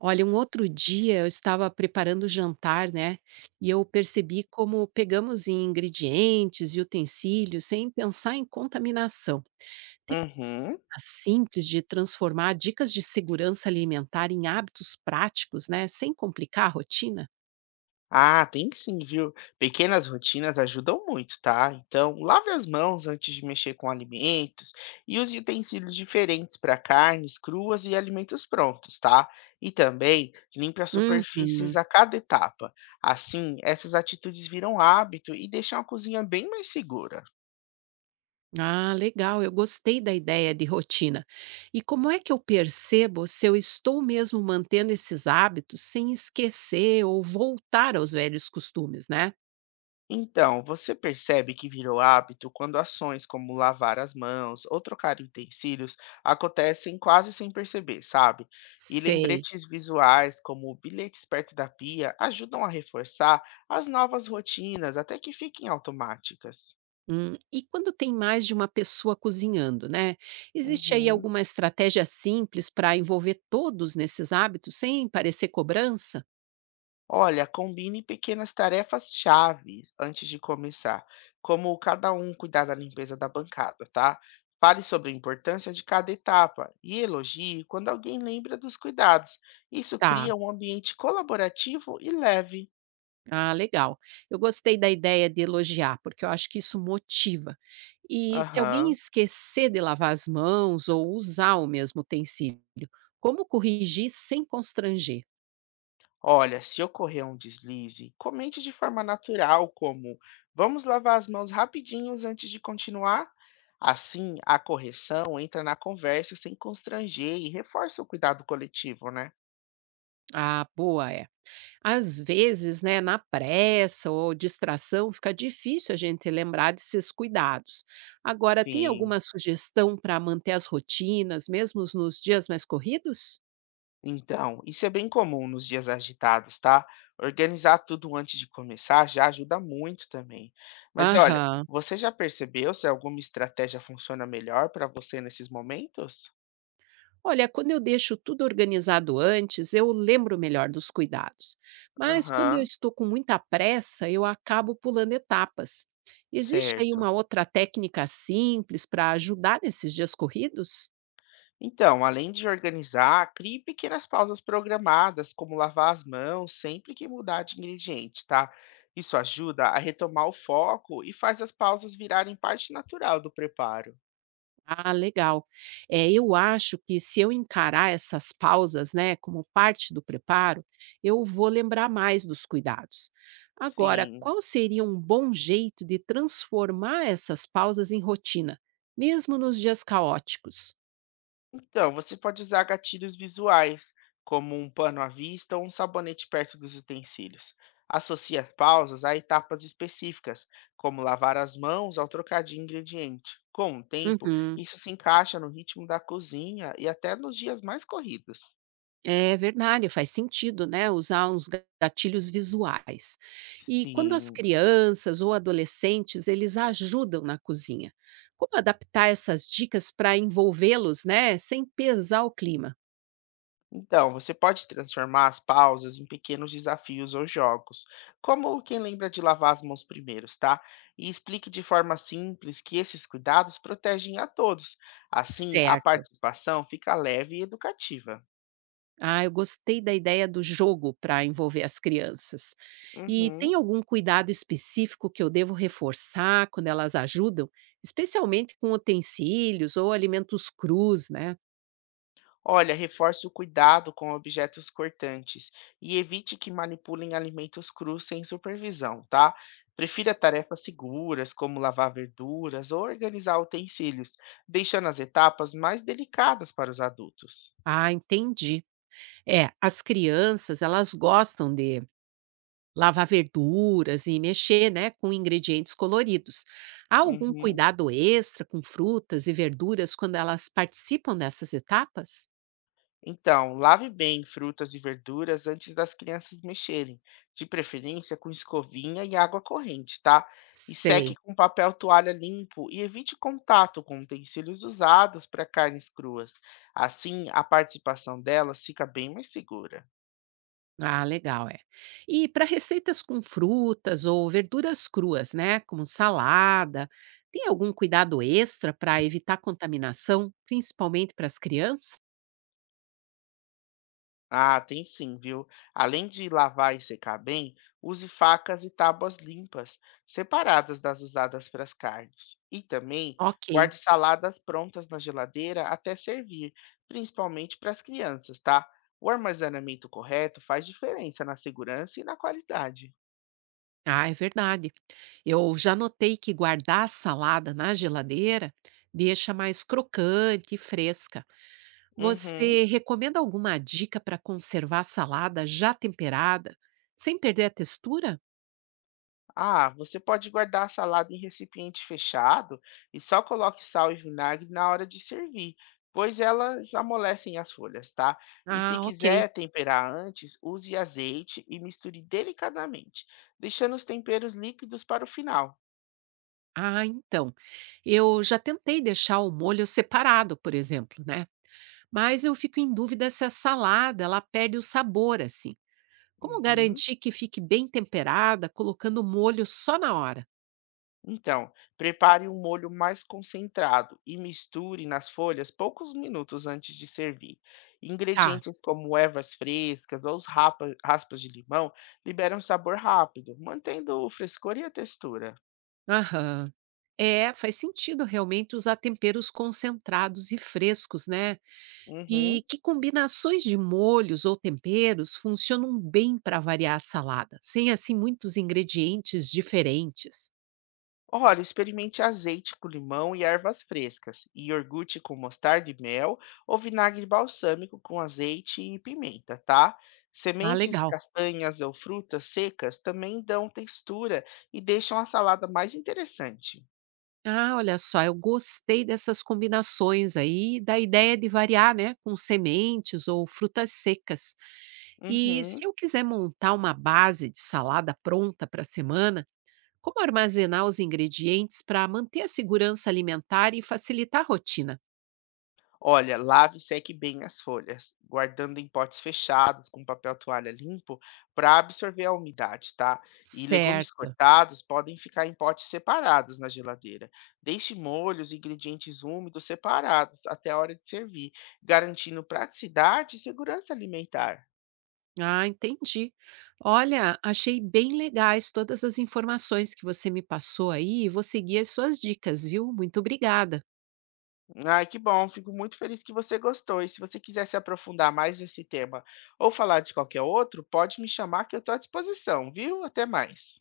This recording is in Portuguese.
Olha, um outro dia eu estava preparando o jantar, né? E eu percebi como pegamos em ingredientes e utensílios sem pensar em contaminação. Uhum. A simples de transformar dicas de segurança alimentar em hábitos práticos, né? Sem complicar a rotina. Ah, tem sim, viu? Pequenas rotinas ajudam muito, tá? Então, lave as mãos antes de mexer com alimentos e use utensílios diferentes para carnes cruas e alimentos prontos, tá? E também limpe as superfícies Uhum. a cada etapa. Assim, essas atitudes viram hábito e deixam a cozinha bem mais segura. Ah, legal, eu gostei da ideia de rotina. E como é que eu percebo se eu estou mesmo mantendo esses hábitos sem esquecer ou voltar aos velhos costumes, né? Então, você percebe que virou hábito quando ações como lavar as mãos ou trocar utensílios acontecem quase sem perceber, sabe? E Sei. lembretes visuais, como bilhetes perto da pia, ajudam a reforçar as novas rotinas até que fiquem automáticas. E quando tem mais de uma pessoa cozinhando, né? Existe aí Uhum. alguma estratégia simples para envolver todos nesses hábitos sem parecer cobrança? Olha, combine pequenas tarefas-chave antes de começar, como cada um cuidar da limpeza da bancada, tá? Fale sobre a importância de cada etapa e elogie quando alguém lembra dos cuidados. Isso Tá. cria um ambiente colaborativo e leve. Ah, legal. Eu gostei da ideia de elogiar, porque eu acho que isso motiva. E se alguém Aham. esquecer de lavar as mãos ou usar o mesmo utensílio, como corrigir sem constranger? Olha, se ocorrer um deslize, comente de forma natural, como vamos lavar as mãos rapidinhos antes de continuar? Assim, a correção entra na conversa sem constranger e reforça o cuidado coletivo, né? Ah, boa. Às vezes, né, na pressa ou distração, fica difícil a gente lembrar desses cuidados. Agora, tem Sim. alguma sugestão para manter as rotinas, mesmo nos dias mais corridos? Então, isso é bem comum nos dias agitados, tá? Organizar tudo antes de começar já ajuda muito também. Mas olha, Aham. você já percebeu se alguma estratégia funciona melhor para você nesses momentos? Olha, quando eu deixo tudo organizado antes, eu lembro melhor dos cuidados. Mas quando eu Aham, estou com muita pressa, eu acabo pulando etapas. Existe aí uma certo. outra técnica simples para ajudar nesses dias corridos? Então, além de organizar, crie pequenas pausas programadas, como lavar as mãos sempre que mudar de ingrediente, tá? Isso ajuda a retomar o foco e faz as pausas virarem parte natural do preparo. Ah, legal. É, eu acho que se eu encarar essas pausas, né, como parte do preparo, eu vou lembrar mais dos cuidados. Agora, Sim. qual seria um bom jeito de transformar essas pausas em rotina, mesmo nos dias caóticos? Então, você pode usar gatilhos visuais, como um pano à vista ou um sabonete perto dos utensílios. Associe as pausas a etapas específicas, como lavar as mãos ao trocar de ingrediente. Com o tempo, Uhum. isso se encaixa no ritmo da cozinha e até nos dias mais corridos. É verdade, faz sentido, né, usar uns gatilhos visuais. E quando as Sim, crianças ou adolescentes, eles ajudam na cozinha, como adaptar essas dicas para envolvê-los, né, sem pesar o clima? então, você pode transformar as pausas em pequenos desafios ou jogos, como quem lembra de lavar as mãos primeiros, tá? E explique de forma simples que esses cuidados protegem a todos. Assim, a Certo. participação fica leve e educativa. Ah, eu gostei da ideia do jogo para envolver as crianças. E tem Uhum. algum cuidado específico que eu devo reforçar quando elas ajudam, especialmente com utensílios ou alimentos crus, né? Olha, reforce o cuidado com objetos cortantes e evite que manipulem alimentos crus sem supervisão, tá? Prefira tarefas seguras, como lavar verduras ou organizar utensílios, deixando as etapas mais delicadas para os adultos. Ah, entendi. É, as crianças elas gostam de lavar verduras e mexer, né, com ingredientes coloridos. Há algum Uhum. cuidado extra com frutas e verduras quando elas participam dessas etapas? Então, lave bem frutas e verduras antes das crianças mexerem, de preferência com escovinha e água corrente, tá? E Sei. seque com papel toalha limpo e evite contato com utensílios usados para carnes cruas. Assim, a participação delas fica bem mais segura. Ah, legal, é. E para receitas com frutas ou verduras cruas, né, como salada, tem algum cuidado extra para evitar contaminação, principalmente para as crianças? Ah, tem sim, viu? Além de lavar e secar bem, use facas e tábuas limpas, separadas das usadas para as carnes. E também Ok. guarde saladas prontas na geladeira até servir, principalmente para as crianças, tá? O armazenamento correto faz diferença na segurança e na qualidade. Ah, é verdade. Eu já notei que guardar a salada na geladeira deixa mais crocante e fresca. Uhum. Você recomenda alguma dica para conservar a salada já temperada, sem perder a textura? Ah, você pode guardar a salada em recipiente fechado e só coloque sal e vinagre na hora de servir, pois elas amolecem as folhas, tá? E se Ah, ok. quiser temperar antes, use azeite e misture delicadamente, deixando os temperos líquidos para o final. Ah, então. Eu já tentei deixar o molho separado, por exemplo, né? Mas eu fico em dúvida se a salada ela perde o sabor assim. Como Uhum. garantir que fique bem temperada colocando o molho só na hora? Então, prepare um molho mais concentrado e misture nas folhas poucos minutos antes de servir. Tá. Ingredientes como ervas frescas ou os raspas de limão liberam sabor rápido, mantendo o frescor e a textura. Aham. É, faz sentido realmente usar temperos concentrados e frescos, né? Uhum. E que combinações de molhos ou temperos funcionam bem para variar a salada, sem assim muitos ingredientes diferentes. Olha, experimente azeite com limão e ervas frescas, e iogurte com mostarda e mel, ou vinagre balsâmico com azeite e pimenta, tá? Ah, Sementes, legal. castanhas ou frutas secas também dão textura e deixam a salada mais interessante. Ah, olha só, eu gostei dessas combinações aí, da ideia de variar, né, com sementes ou frutas secas. E Uhum. se eu quiser montar uma base de salada pronta para a semana, como armazenar os ingredientes para manter a segurança alimentar e facilitar a rotina? Olha, lave e seque bem as folhas, guardando em potes fechados com papel toalha limpo para absorver a umidade, tá? E legumes Certo. cortados podem ficar em potes separados na geladeira. Deixe molhos e ingredientes úmidos separados até a hora de servir, garantindo praticidade e segurança alimentar. Ah, entendi. Olha, achei bem legais todas as informações que você me passou aí e vou seguir as suas dicas, viu? Muito obrigada. Ai, que bom, fico muito feliz que você gostou. E se você quiser se aprofundar mais nesse tema ou falar de qualquer outro, pode me chamar que eu estou à disposição, viu? Até mais.